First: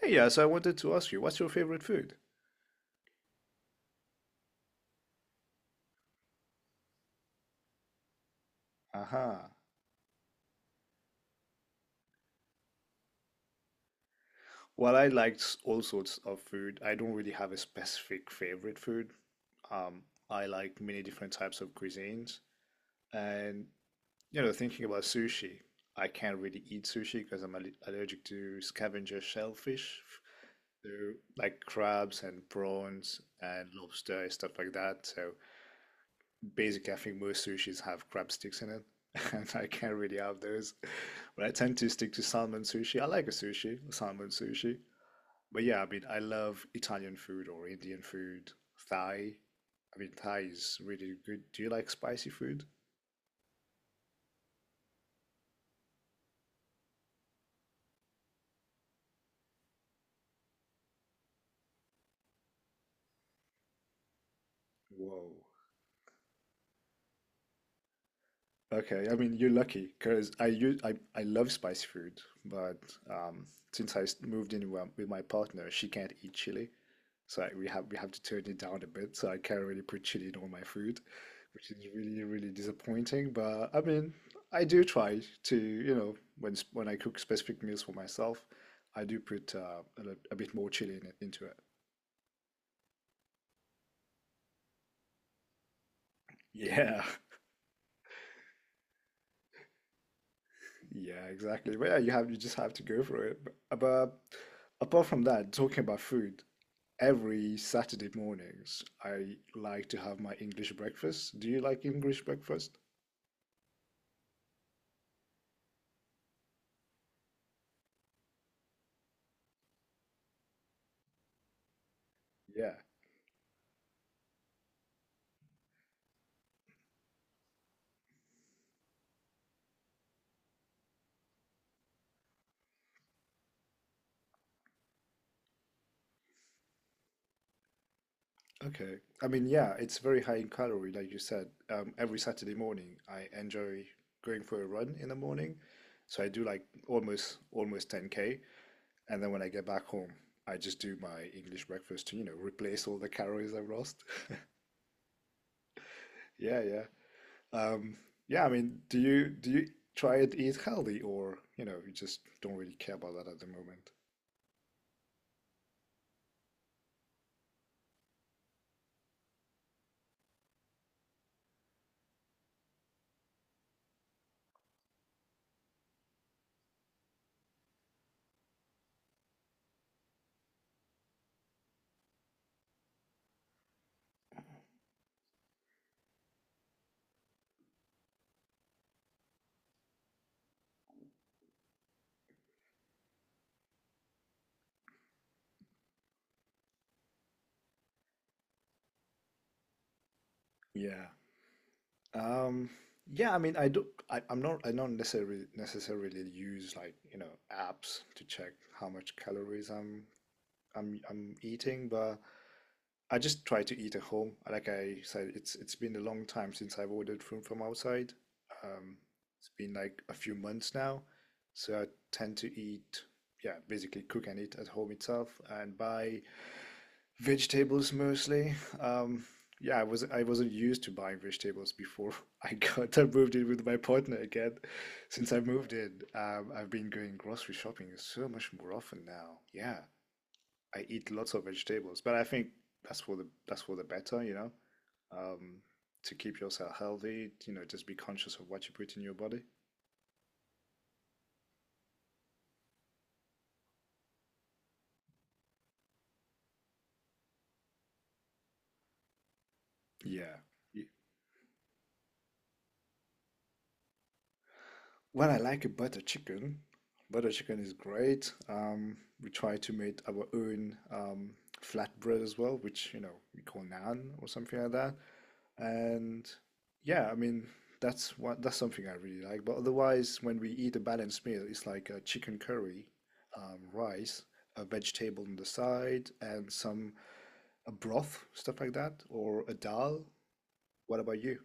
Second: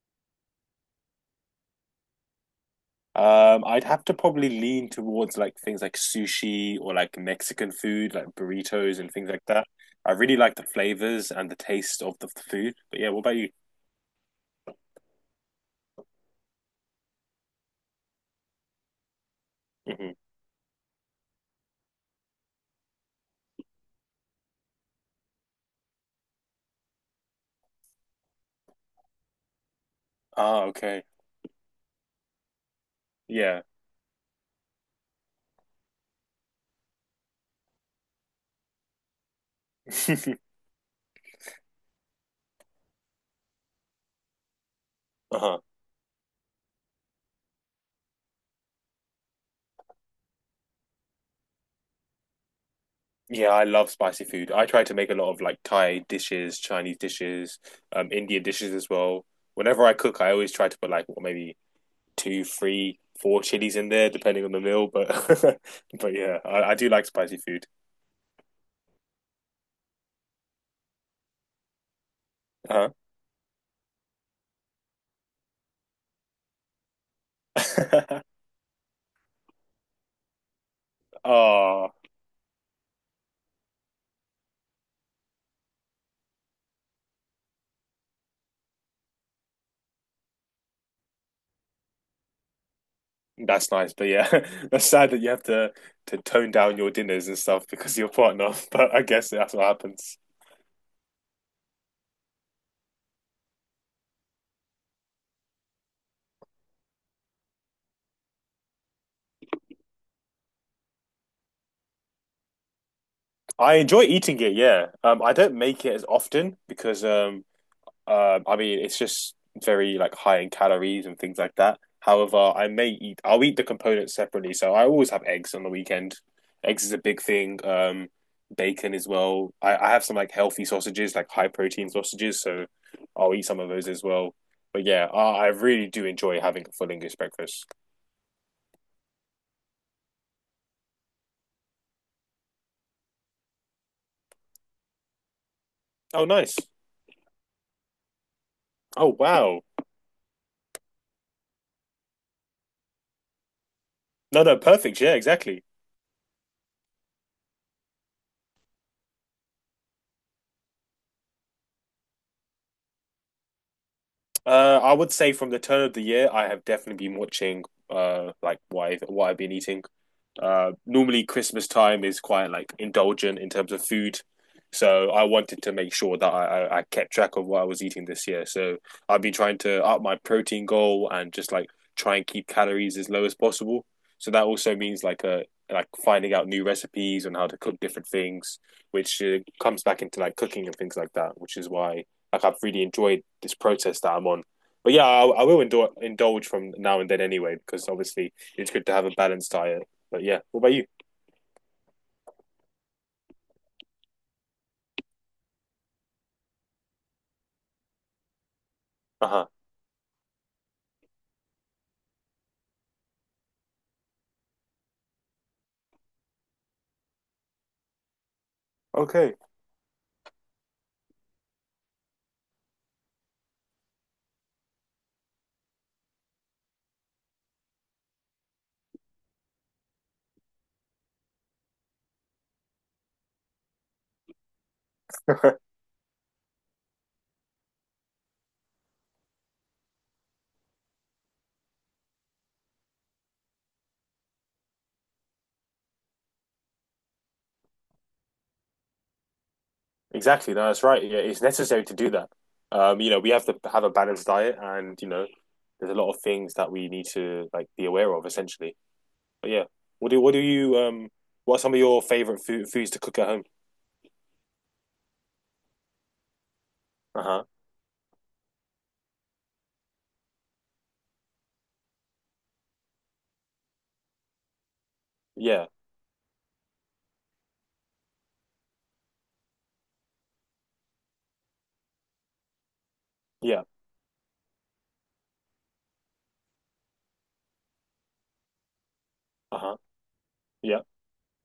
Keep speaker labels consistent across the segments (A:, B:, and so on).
A: Hey, yeah, so I wanted to ask you, what's your favorite food?
B: I'd have to probably lean towards like things like sushi or like Mexican food, like burritos and things like
A: Aha.
B: that. I really like the flavors and the taste of the food. But yeah, what about you?
A: Well, I liked all sorts of food. I don't really have a specific favorite food. Um,
B: Hmm.
A: I like many different types of cuisines. And, thinking about sushi, I can't really eat sushi because I'm allergic to scavenger shellfish.
B: Ah,
A: So,
B: okay.
A: like crabs and prawns
B: Yeah.
A: and lobster and stuff like that. So, basically, I think most sushis have crab sticks in it, and I can't really have those. But I tend to stick to salmon sushi. I like a sushi, a salmon sushi.
B: Uh-huh.
A: But yeah, I mean, I love Italian food or Indian food, Thai. I mean, Thai is really good. Do you like spicy food?
B: Yeah, I love spicy food. I try to make a lot of like Thai dishes, Chinese dishes, Indian dishes as well. Whenever I cook, I always try to put like what, maybe two, three, four chilies in there, depending on the meal.
A: Whoa.
B: But but yeah, I do like spicy food.
A: Okay, I mean, you're lucky because I love spicy food, but um, since I moved in with my partner, she can't eat chili. So we have to
B: Uh-huh.
A: turn it down a bit. So I can't really put chili in all my food, which is
B: Oh,
A: really really disappointing. But I mean, I do try to when when I cook specific meals for myself, I do put a bit more chili into it.
B: that's nice. But yeah, that's sad that you have to tone down your
A: Yeah,
B: dinners and stuff because of your partner. But I guess that's what happens.
A: yeah, exactly. But yeah, you just have to go for it. But apart from that, talking about food, every Saturday mornings I like to have my English breakfast. Do you like English breakfast?
B: I enjoy eating it, yeah. I don't make it as often because I mean, it's just very like high in calories and things like that. However, I
A: Yeah.
B: may eat. I'll eat the components separately. So I always have eggs on the weekend. Eggs is a big thing. Bacon as well. I have some like healthy sausages, like high protein sausages. So I'll eat some of those as well. But yeah, I really do enjoy having a full English breakfast.
A: Okay. I mean, yeah, it's very high in calorie, like you said. Every Saturday morning, I enjoy going for a run in the morning. So
B: Oh,
A: I do
B: nice.
A: like almost 10K.
B: Oh,
A: And then when I
B: wow.
A: get back home, I just do my English breakfast to, replace all the calories I've lost.
B: No, no, perfect. Yeah, exactly.
A: Yeah, yeah. Um, yeah, I mean, do you try to eat healthy or, you just don't really care about that at the moment?
B: I would say from the turn of the year, I have definitely been watching like what I've been eating. Normally Christmas time is quite like indulgent in terms of food, so I wanted to make sure that I kept track of what I was eating this year. So I've been trying to up my protein goal and just like try and keep calories as low as possible. So that also means like finding out new recipes and how to cook different things, which comes back into like cooking and things like that, which is why like I've really enjoyed this process that I'm on. But yeah, I will indulge from now and then anyway, because obviously it's good to have a balanced diet. But yeah, what about you?
A: Yeah. Um, yeah, I mean, I do. I, I'm not. I Don't necessarily use like apps to check how much
B: Uh huh.
A: calories I'm eating, but I just try to eat at home. Like I said, it's been a long time since I've ordered food from outside. Um,
B: Okay.
A: it's been like a few months now, so I tend to eat. Yeah, basically cook and eat at home itself and buy vegetables mostly. Um, yeah, I wasn't used to buying vegetables before I moved in with my partner again. Since I moved in, I've been going grocery shopping so much more often now. Yeah, I eat lots of vegetables, but I think that's for the better. Um, to keep yourself healthy, just be conscious of what you put in your body.
B: Exactly. No, that's right. Yeah, it's necessary to do that. You know, we have to have a balanced diet, and you know, there's a lot of things that we need to like be aware of, essentially. But yeah, what
A: Yeah.
B: do you
A: Y-
B: um? What are some of your favorite foods to cook at home?
A: Well, I like a butter chicken.
B: Uh
A: Butter
B: huh.
A: chicken is great. We try to make our own flatbread as well, which we call naan or something like that.
B: Yeah.
A: And yeah, I mean that's something I really like. But otherwise, when we eat a balanced meal, it's like a chicken curry,
B: Yeah.
A: rice, a vegetable on the side, and some a broth, stuff like that, or a
B: Uh huh.
A: dal.
B: Yeah.
A: What about you?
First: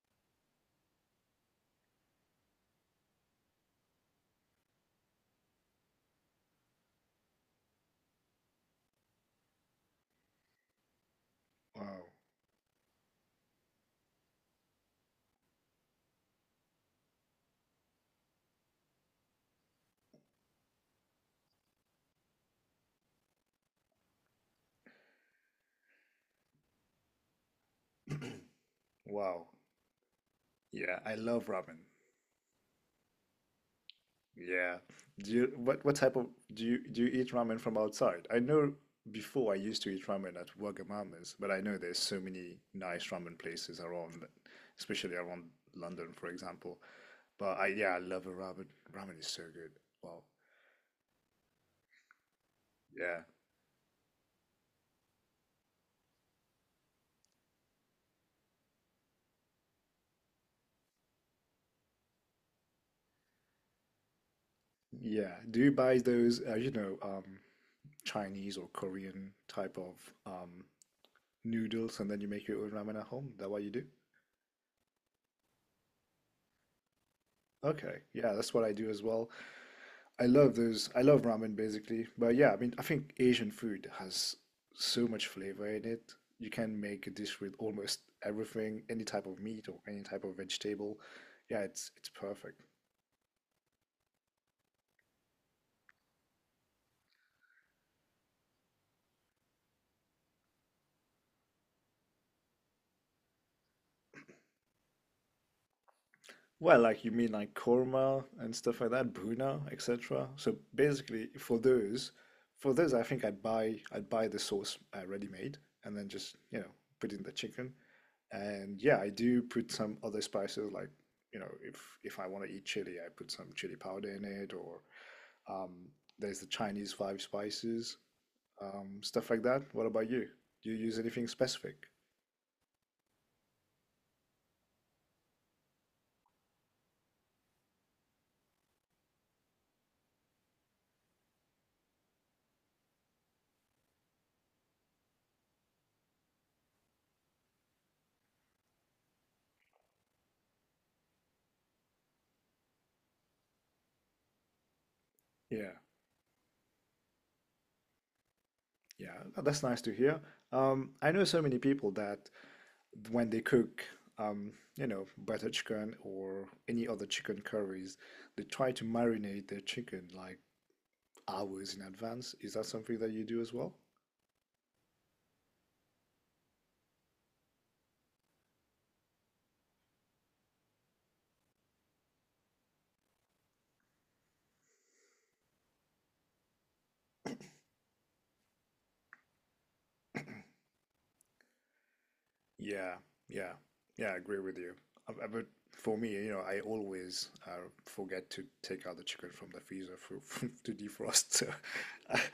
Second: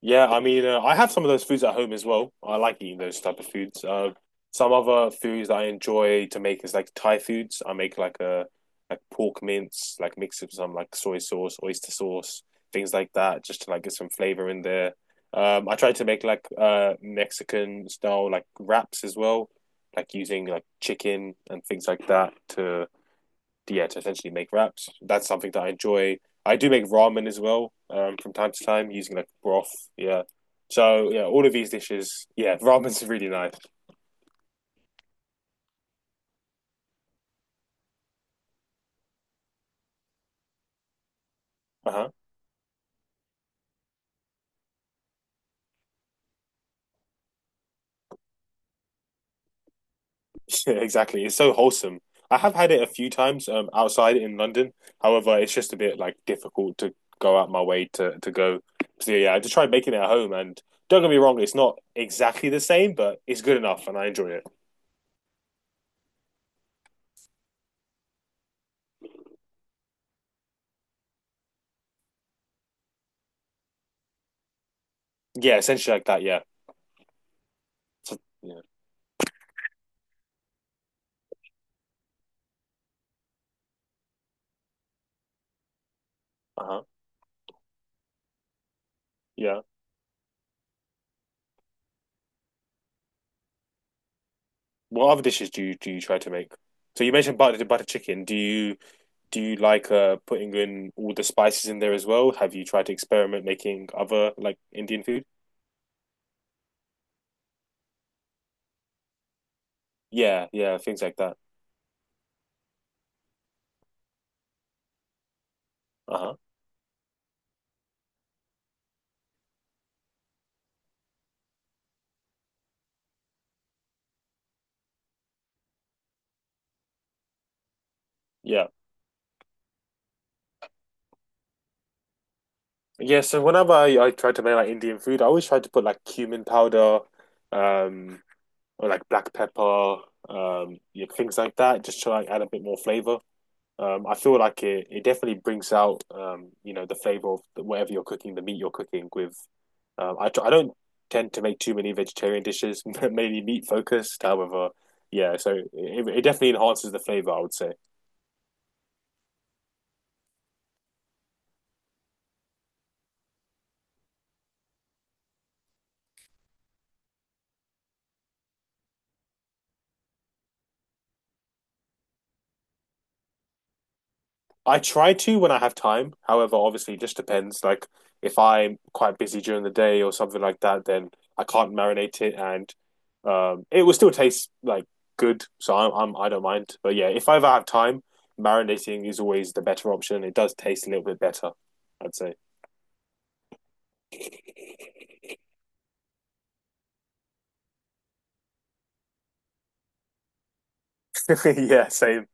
B: Yeah, I mean, I have some of those foods at home as well. I like eating those type of foods. Some other foods that I enjoy to make is like Thai foods. I make like a like pork mince, like mix it with some like soy sauce, oyster
A: Wow,
B: sauce, things like that, just to like get some flavor in there. I try to make like Mexican style like wraps as well, like using like chicken and things like that to yeah, to essentially make wraps. That's something that I enjoy. I do make ramen as well from time to time using like
A: wow,
B: broth. Yeah.
A: yeah,
B: So
A: I
B: yeah,
A: love
B: all of these
A: ramen.
B: dishes. Yeah, ramen's really nice.
A: Yeah. Do you what type of do you eat ramen from outside? I know before I used to eat ramen at Wagamama's, but I know there's
B: Uh-huh.
A: so many nice ramen places around, especially around London, for example. But I yeah, I love a ramen. Ramen is so good. Wow.
B: Yeah, exactly. It's so wholesome. I have had it a few
A: Yeah.
B: times outside in London. However, it's just a bit like difficult to go out my way to go. So yeah, I just try making it at home. And don't get me wrong, it's not exactly the same, but it's good enough, and I enjoy it.
A: Yeah. Do you buy those Chinese or Korean type of um noodles and then you make your own ramen at home? Is that what you do?
B: Yeah, essentially like that. Yeah,
A: Okay. Yeah, that's
B: yeah,
A: what I do as well. I love those. I love ramen basically. But yeah, I mean, I think Asian food has so much flavor in it. You
B: uh
A: can
B: huh,
A: make a dish with almost everything, any type of
B: yeah.
A: meat or any type of vegetable. Yeah, it's perfect.
B: What other dishes do you try to make? So you mentioned butter chicken. Do you do you like putting in all the spices in there as well? Have you tried to experiment making other like Indian food?
A: Well, like you mean like korma and stuff like that, buna, etc.
B: Yeah,
A: So
B: yeah, things like
A: basically,
B: that.
A: for those, I think I'd buy the sauce ready-made and then just,
B: Uh-huh.
A: put in the chicken. And yeah, I do put some other spices like, if I want to eat chili, I put some chili powder in it or um, there's the Chinese five spices,
B: Yeah.
A: stuff like that. What about you? Do you use anything specific?
B: Yeah, so whenever I try to make like Indian food, I always try to put like cumin powder, um, or like black pepper, yeah, things like that, just to like add a bit more flavor. I feel like it definitely brings out you know the flavor of whatever you're cooking, the meat you're cooking with. I don't tend to make too many vegetarian dishes, mainly meat focused. However, yeah, so
A: Yeah,
B: it definitely enhances the flavor, I would say.
A: yeah, that's nice to hear. I know so many people that when they cook, butter chicken or any other chicken curries, they try to marinate their chicken like hours in advance. Is that something that you do as well?
B: I try to when I have time. However, obviously, it just depends. Like, if I'm quite busy during the day or something like that, then I can't marinate it, and it will still taste like good. So I don't mind. But yeah, if I ever have time, marinating is always the better option. It does taste a little bit better, I'd say.
A: Yeah, yeah, yeah, I agree with you. But for me, I always forget to take out the chicken from the freezer for, to defrost. So,
B: Yeah, same.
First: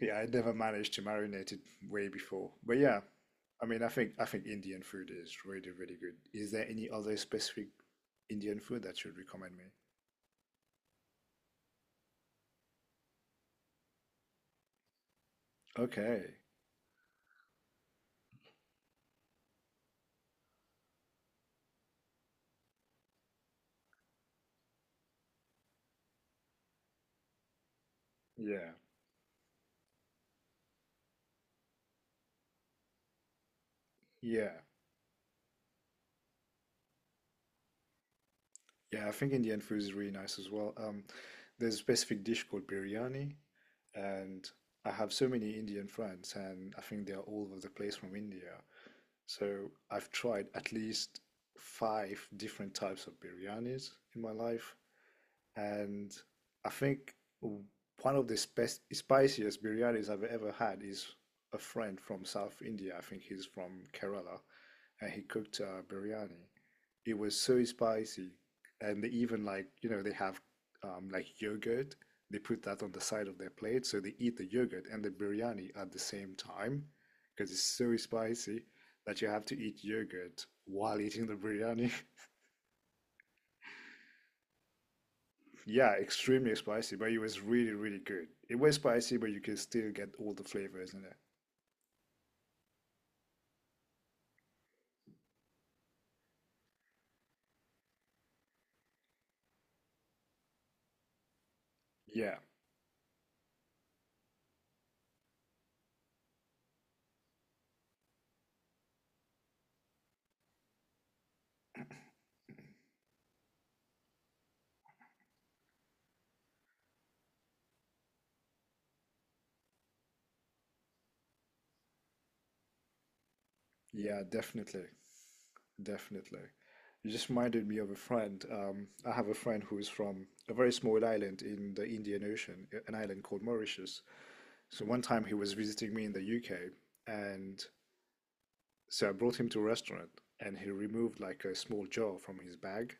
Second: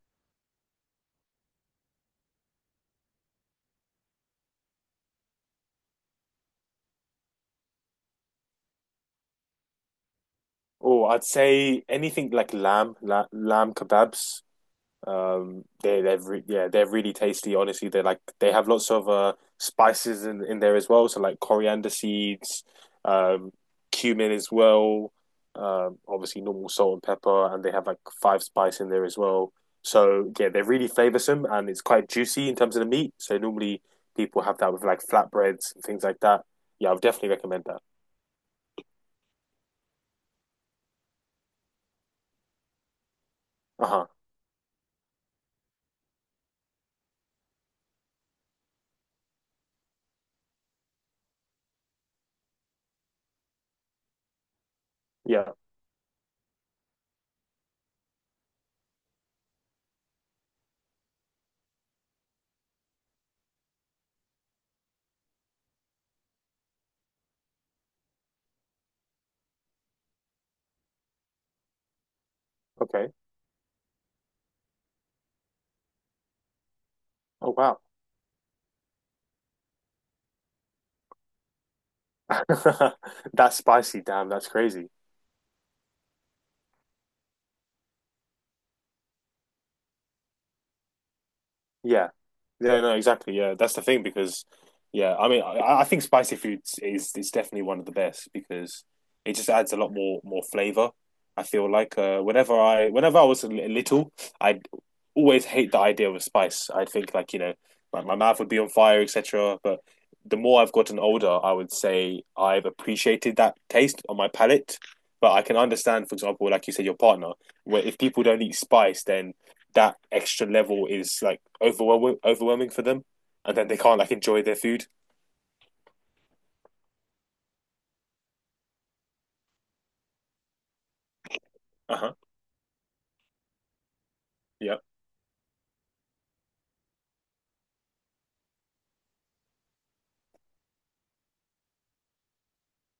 A: yeah, I never managed to marinate it way before. But yeah, I mean, I think Indian food is really, really good. Is there any other specific Indian food that you'd recommend me?
B: Oh, I'd say anything like lamb kebabs. They they're
A: Okay.
B: re yeah they're really tasty. Honestly, they like they have lots of spices in there as well. So like coriander seeds, um, cumin as well. Obviously normal salt and pepper, and they have like five
A: Yeah.
B: spice in there as well. So yeah, they're really flavoursome and it's quite juicy in terms of the meat. So normally people have
A: Yeah.
B: that with like flatbreads and things like that. Yeah, I would definitely recommend that.
A: Yeah, I think Indian food is really nice as well. There's a specific dish called biryani,
B: Uh-huh.
A: and I have so many Indian friends, and I think they are all over the place from India. So I've tried at least five different types of biryanis in my life,
B: Yeah.
A: and I think one of the spiciest biryanis I've ever had is a friend from South India. I think he's from Kerala, and he cooked biryani. It was so spicy, and they even like they have like yogurt. They put that on the
B: Okay.
A: side of their plate, so they eat the yogurt and the biryani at the same time because
B: Oh
A: it's
B: wow.
A: so spicy that you have to eat yogurt while eating the biryani.
B: That's spicy. Damn, that's crazy.
A: Yeah, extremely spicy, but it was really, really good. It was spicy, but you can still get all the flavors in it.
B: Yeah. Yeah, no, exactly. Yeah, that's the thing because, yeah, I mean, I think spicy foods is definitely one of the best because it just adds a lot more flavor. I feel like
A: Yeah,
B: whenever I was a little, I'd always hate the idea of spice. I'd think like, you know, like my mouth would be on fire, etc. But the more I've gotten older, I would say I've appreciated that taste on my palate. But I can understand, for example, like you said, your partner, where if people don't eat spice, then that extra level is like overwhelming for them, and then they can't like
A: yeah,
B: enjoy their
A: definitely.
B: food.
A: Definitely. You just reminded me of a friend. I have a friend who is from a very small island in the
B: Uh huh.
A: Indian Ocean, an island called Mauritius.
B: Yeah.
A: So one time he was visiting me in the UK, and so I brought him to a restaurant, and he removed like a small jar from his bag,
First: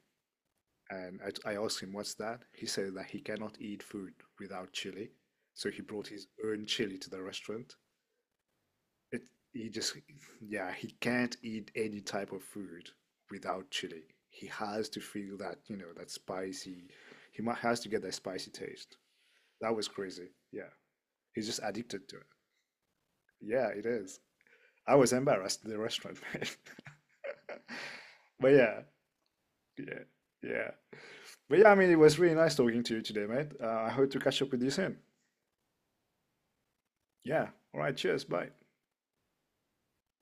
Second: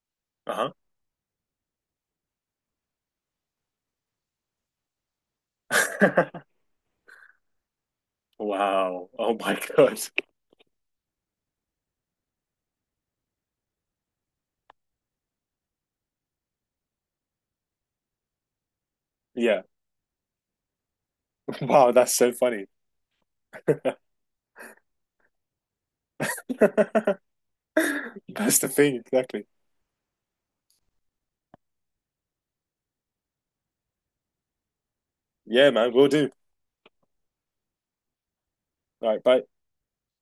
B: Uh
A: and I asked him, "What's that?" He said that he cannot eat food without chili, so he brought his
B: huh.
A: own chili to the restaurant.
B: Wow.
A: It
B: Oh my
A: he just
B: god.
A: yeah, he can't eat any type of food without chili. He has to feel that, that spicy. He has to get that spicy taste.
B: Yeah.
A: That was crazy. Yeah. He's just
B: Wow,
A: addicted
B: that's
A: to it.
B: so funny.
A: Yeah, it is. I was embarrassed in the restaurant, man. But
B: That's the
A: yeah,
B: thing, exactly.
A: yeah, yeah. But yeah, I mean, it was really nice talking to you today, mate. I hope to catch up with you soon.
B: Yeah, man, we'll do.
A: Yeah. All right. Cheers. Bye.
B: All right, bye.